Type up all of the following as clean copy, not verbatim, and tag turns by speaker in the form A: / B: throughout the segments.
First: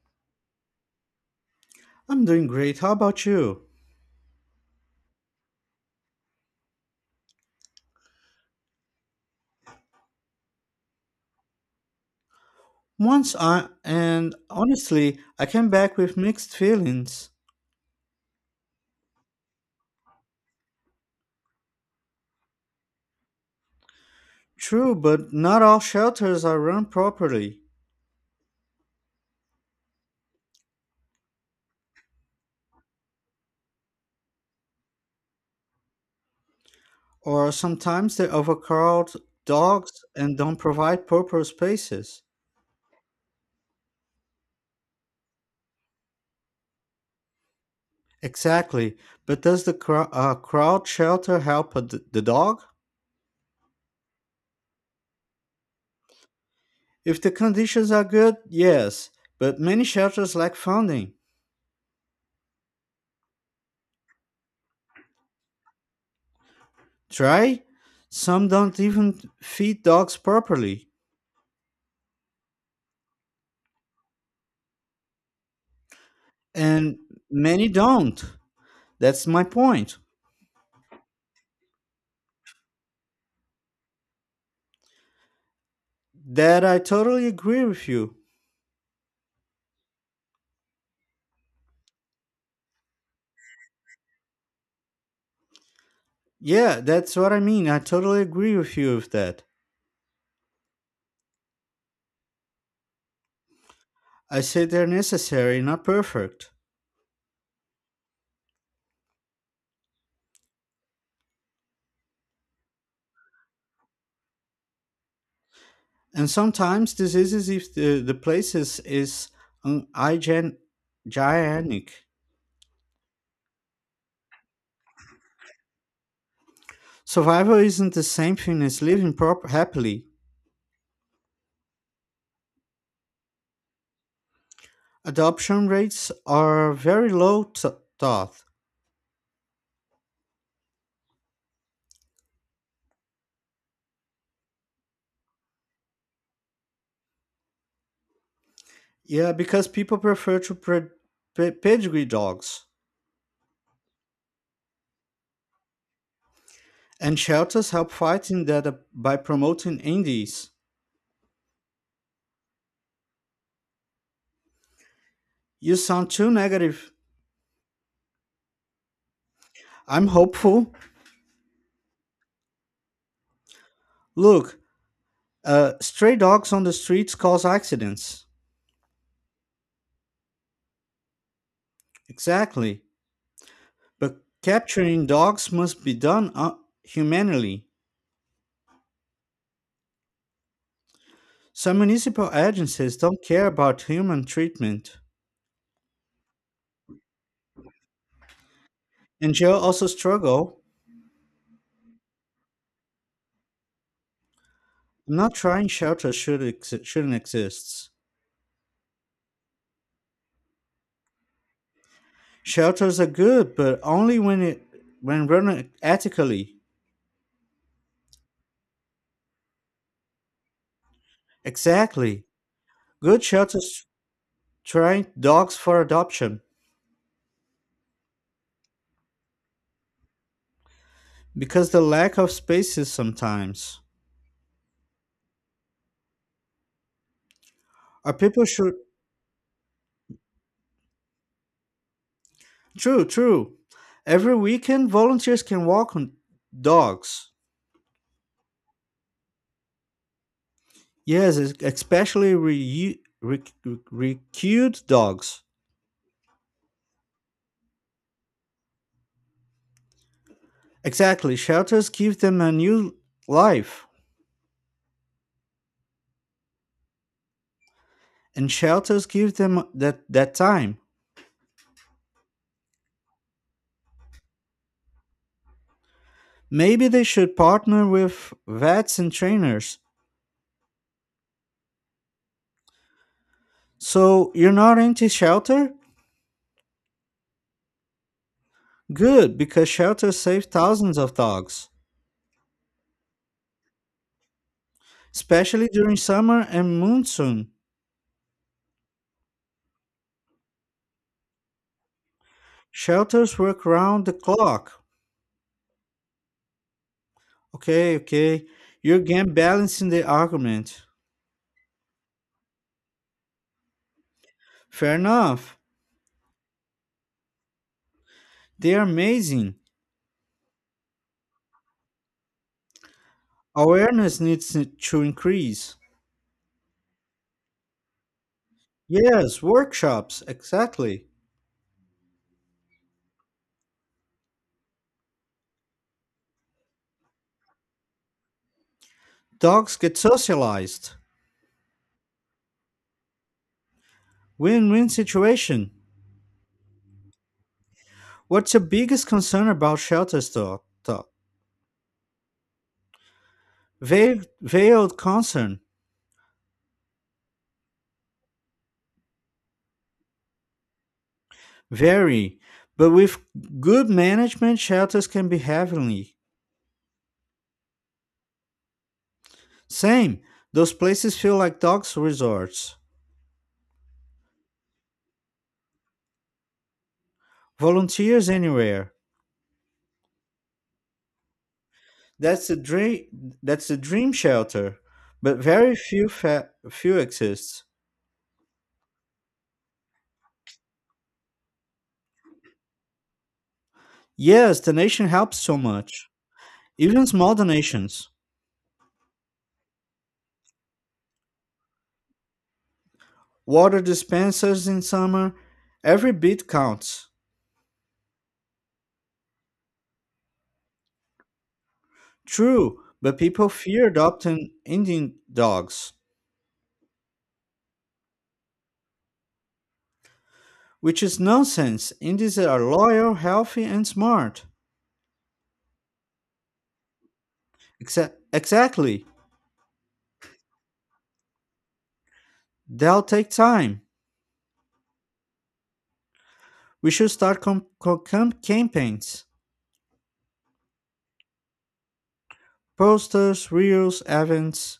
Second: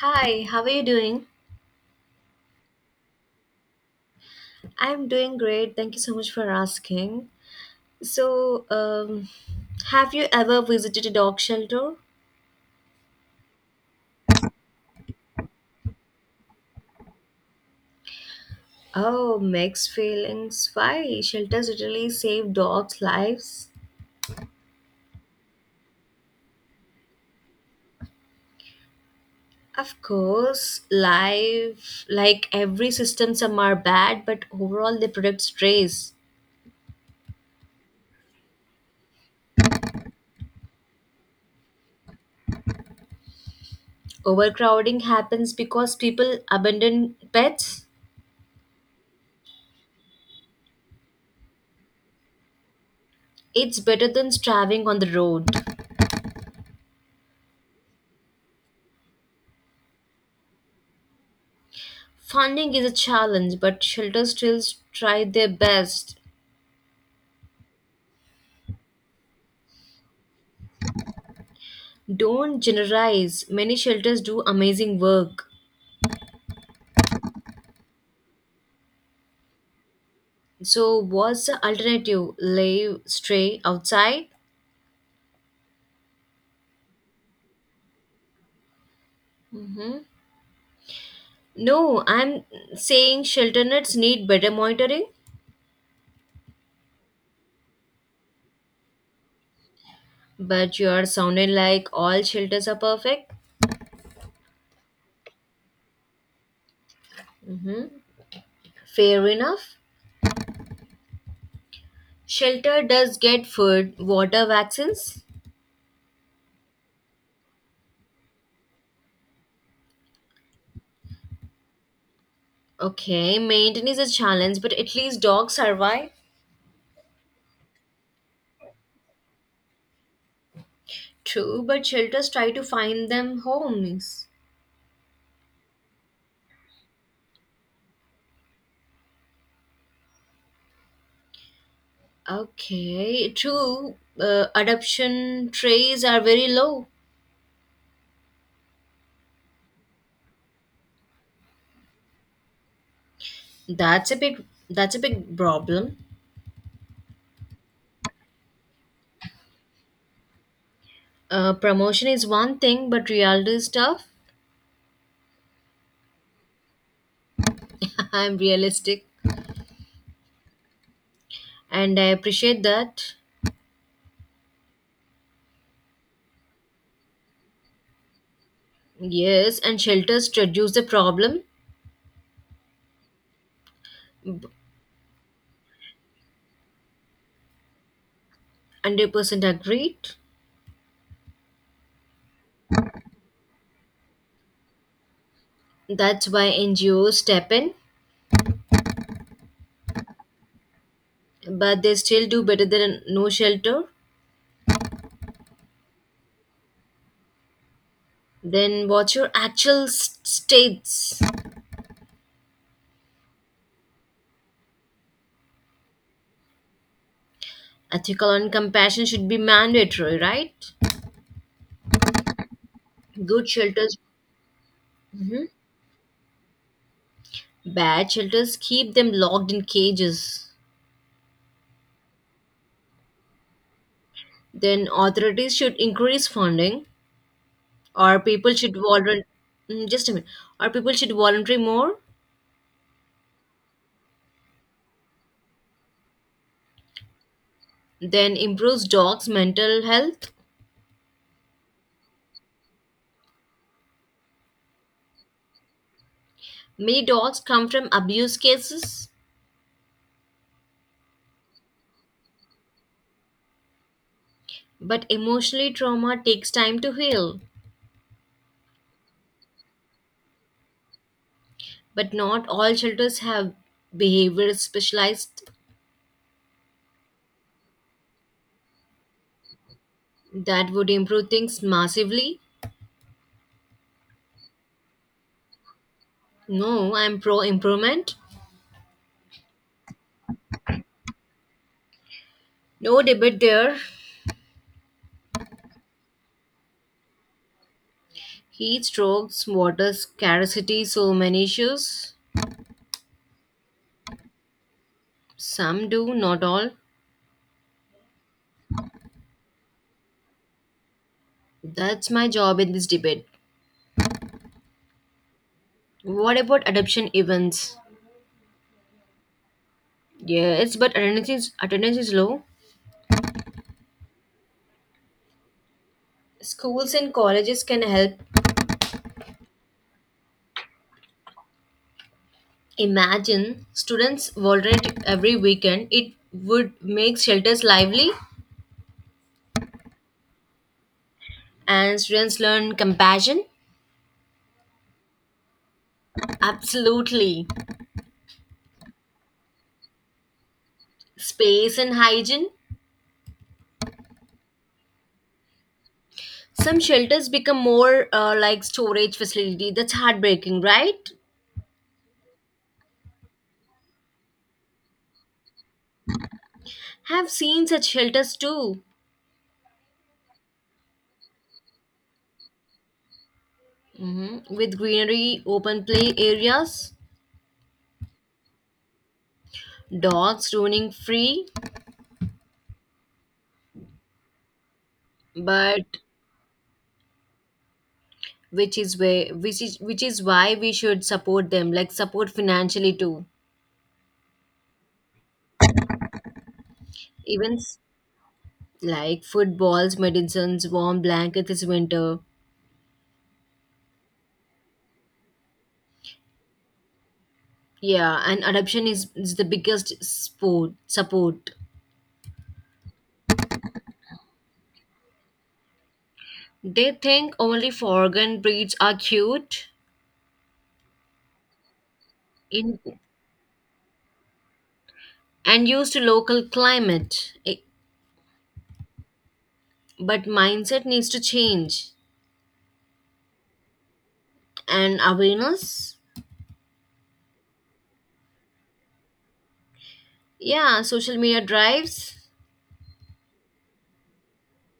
A: Hi, how are you doing?
B: I'm doing great. How about you?
A: I'm doing great. Thank you so much for asking. So, um, have you ever visited a dog shelter?
B: Once I and honestly, I came back with mixed feelings.
A: Oh, mixed feelings. Why? Shelters literally save dogs' lives.
B: True, but not all shelters are run properly,
A: Of course, life, like every system, some are bad, but overall they protect strays.
B: or sometimes they overcrowd dogs and don't provide proper spaces.
A: Overcrowding happens because people abandon pets.
B: Exactly, but does the crowd shelter help the dog?
A: It's better than starving on the road.
B: If the conditions are good, yes, but many shelters lack funding.
A: Funding is a challenge, but shelters still try their best.
B: Try? Some don't even feed dogs properly.
A: Don't generalize. Many shelters do amazing work.
B: And many don't. That's my point.
A: So, what's the alternative? Lay stray outside?
B: That I totally agree with you.
A: hmm No, I'm saying shelter nets need better monitoring,
B: Yeah, that's what I mean. I totally agree with you with that.
A: but you are sounding like all shelters are perfect.
B: I say they're necessary, not perfect.
A: hmm Fair enough. Shelter does get food, water, vaccines.
B: And sometimes diseases, if the places is un- hygiene- gigantic.
A: Okay, maintenance is a challenge, but at least dogs survive.
B: Survival isn't the same thing as living happily.
A: True, but shelters try to find them homes.
B: Adoption rates are very low, thought.
A: Okay, true. Adoption trays are very low.
B: Yeah, because people prefer to pedigree dogs.
A: That's a big problem.
B: And shelters help fighting that by promoting indies.
A: Promotion is one thing, but reality is tough.
B: You sound too negative.
A: I'm realistic,
B: I'm hopeful.
A: and I appreciate that.
B: Look, stray dogs on the streets cause accidents.
A: Yes, and shelters reduce the problem.
B: Exactly. But
A: B-
B: capturing dogs must be done humanely.
A: 100% agreed.
B: Some municipal agencies don't care about human treatment.
A: That's why NGOs step in,
B: And jail also struggle.
A: but they still do better than no shelter.
B: I'm not trying shelters shouldn't exist.
A: Then what's your actual states?
B: Shelters are good, but only when it when run ethically.
A: Ethical and compassion should be mandatory, right?
B: Exactly. Good
A: Good
B: shelters
A: shelters,
B: train
A: mhm,
B: dogs for adoption
A: bad shelters keep them locked in cages.
B: because the lack of spaces sometimes.
A: Then authorities should increase funding,
B: Are
A: or
B: people
A: people should
B: should
A: volunteer. Just a minute, or people should volunteer more.
B: true, true. Every weekend volunteers can walk on dogs.
A: Then improves dogs' mental health.
B: Yes, es- especially re- re- recruit dogs.
A: Many dogs come from abuse cases,
B: Exactly. Shelters give them a new life
A: but emotionally trauma takes time to heal.
B: and shelters give them that time.
A: But not all shelters have behavior specialized,
B: Maybe they should partner with vets and trainers.
A: that would improve things massively.
B: So you're not anti shelter?
A: No, I'm pro improvement.
B: Good, because shelters save thousands of dogs,
A: No debate there.
B: especially during summer and monsoon.
A: Heat strokes, water scarcity, so many issues.
B: Shelters work round the clock.
A: Some do, not all.
B: Okay, okay. You're again balancing the argument.
A: That's my job in this debate.
B: Fair enough.
A: What about adoption events?
B: They are amazing.
A: Yes, but attendance is low.
B: Awareness needs to increase.
A: Schools and colleges can help.
B: Yes, workshops, exactly.
A: Imagine students volunteer every weekend. It would make shelters lively
B: Dogs get socialized.
A: and students learn compassion.
B: Win win situation.
A: Absolutely.
B: What's your biggest concern about shelters, dog?
A: Space and hygiene.
B: Veiled, veiled concern.
A: Some shelters become more like storage facility. That's heartbreaking, right?
B: Very, but with good management, shelters can be heavenly.
A: Have seen such shelters too,
B: Same, those places feel like dogs resorts.
A: hmm, with greenery, open play areas,
B: Volunteers anywhere.
A: dogs roaming free.
B: That's the dream. That's the dream shelter, but
A: But
B: few exist.
A: which is way, which is why we should support them, like support financially too.
B: Yes, donation helps so much. Even small
A: Even s-
B: donations,
A: like footballs, medicines, warm blankets this winter.
B: water dispensers in summer, every bit counts.
A: Yeah, and adoption is the biggest sport support.
B: True, but people fear adopting Indian dogs.
A: They think only foreign breeds are cute
B: Which is nonsense. Indies are
A: in,
B: loyal, healthy, and smart.
A: and used to local climate. I-
B: Exactly.
A: But mindset needs to change.
B: They'll take time.
A: And awareness?
B: We should start campaigns,
A: Yeah, social media drives
B: posters, reels, events,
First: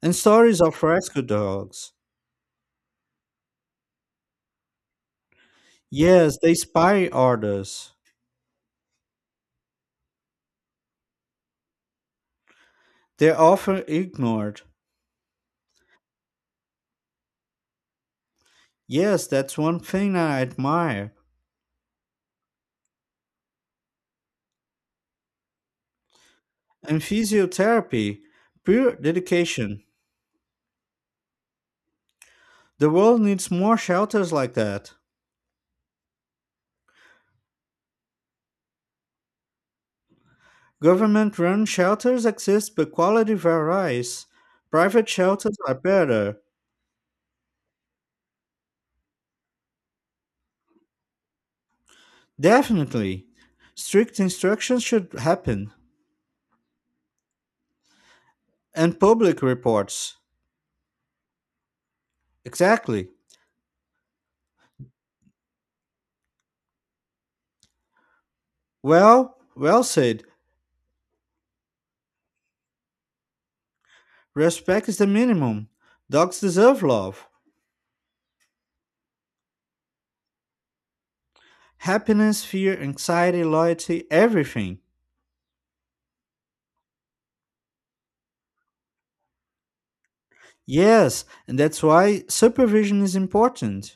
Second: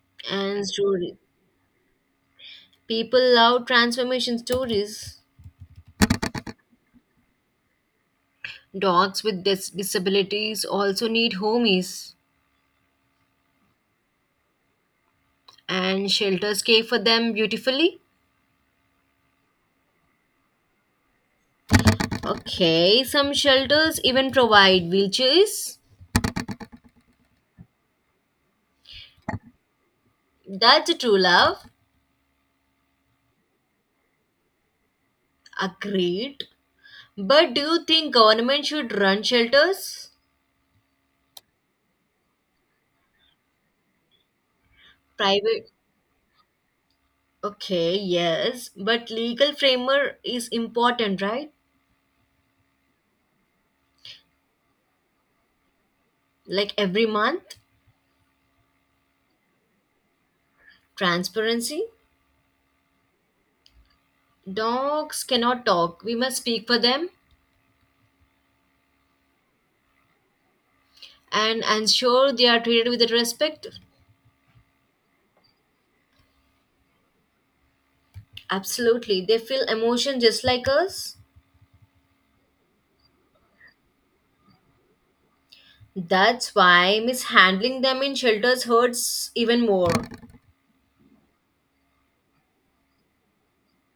B: and stories
A: and
B: of
A: story.
B: rescue dogs.
A: People love transformation stories.
B: Yes, they spy others.
A: Dogs with disabilities also need homies,
B: They're often ignored.
A: and shelters care for them beautifully.
B: Yes, that's one thing I admire.
A: Okay, some shelters even provide wheelchairs.
B: And physiotherapy, pure dedication.
A: That's a true love.
B: The world needs more shelters like that.
A: Agreed. But do you think government should run shelters?
B: Government run shelters exist, but quality varies. Private shelters
A: Private.
B: are better.
A: Okay, yes, but legal framework is important, right?
B: Definitely. Strict instructions should happen.
A: Like every month,
B: And public reports.
A: transparency.
B: Exactly.
A: Dogs cannot talk. We must speak for them
B: Well, well said.
A: and ensure they are treated with respect.
B: Respect is the minimum. Dogs deserve love.
A: Absolutely. They feel emotion just like us.
B: Happiness, fear, anxiety, loyalty, everything.
A: That's why mishandling them in shelters hurts even more.
B: Yes, and that's why supervision is important.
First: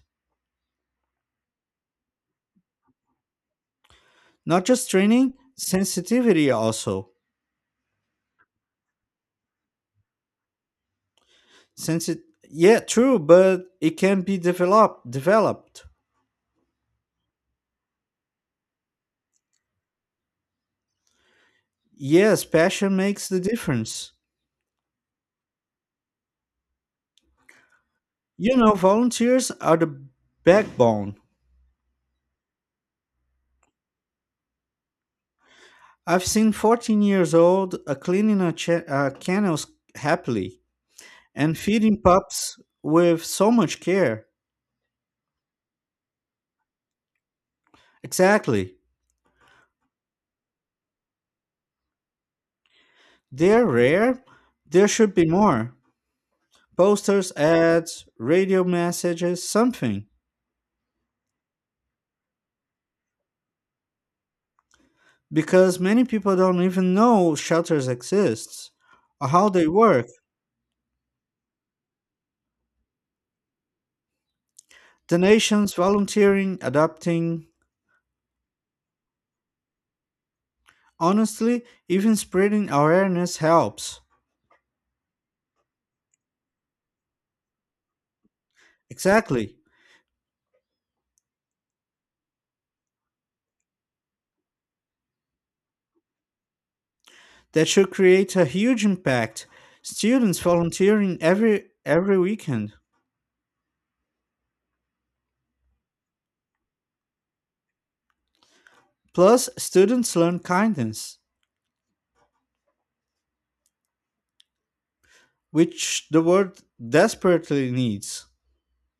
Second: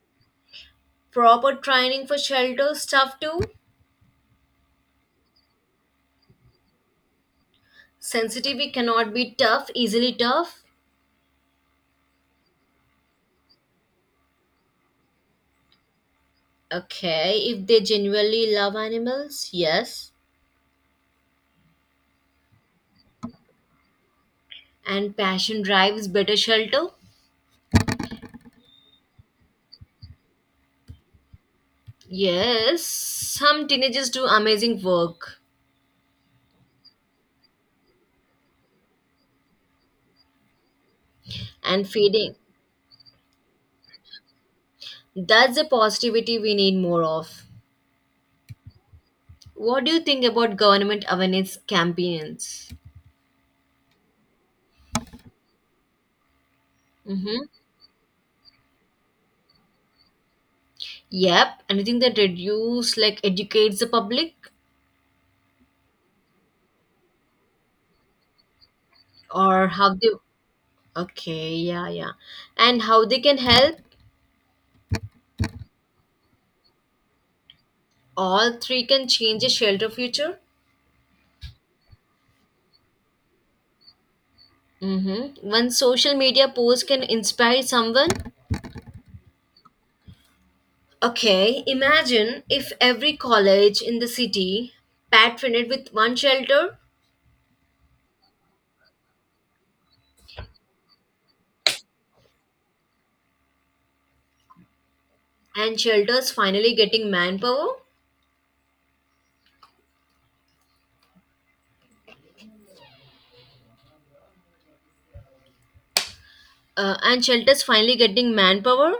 A: Proper training for shelter staff too.
B: Not just training, sensitivity also.
A: Sensitivity cannot be tough, easily tough.
B: Since it, yeah, true, but it can be developed.
A: Okay, if they genuinely love animals, yes.
B: Yes, passion makes the difference.
A: And passion drives better shelter.
B: Volunteers are the backbone.
A: Yes, some teenagers do amazing work
B: I've seen 14 years old cleaning kennels happily and
A: and
B: feeding
A: feeding.
B: pups with so much care.
A: That's the positivity we need more of.
B: Exactly,
A: What do you think about government awareness campaigns?
B: they're rare. There should be more posters,
A: Mm-hmm.
B: ads, radio messages, something,
A: Yep, anything that reduce like educates the public
B: because many people don't even know shelters exist or how
A: or
B: they
A: how
B: work.
A: they okay, yeah, yeah. And how they can help
B: Donations, volunteering, adopting,
A: all three can change a shelter future.
B: honestly, even spreading awareness helps.
A: Mm-hmm. One social media post can inspire someone.
B: Exactly.
A: Okay, imagine if every college in the city patroned with one shelter
B: That should create a huge impact. Students volunteering every weekend.
A: and shelters finally getting manpower.
B: Plus, students learn kindness, which the world
A: And shelters
B: desperately
A: finally
B: needs.
A: getting manpower.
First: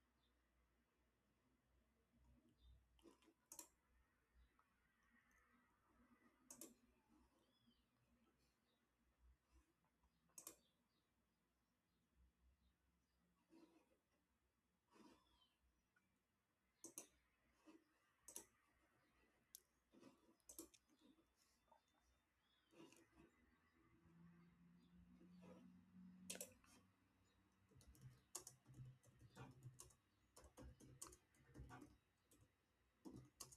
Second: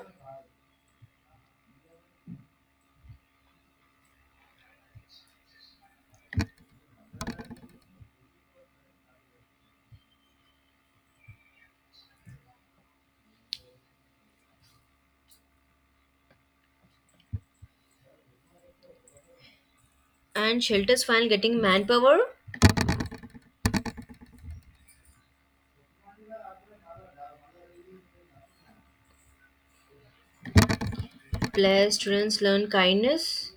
A: And shelters finally getting manpower. Plus, students learn kindness.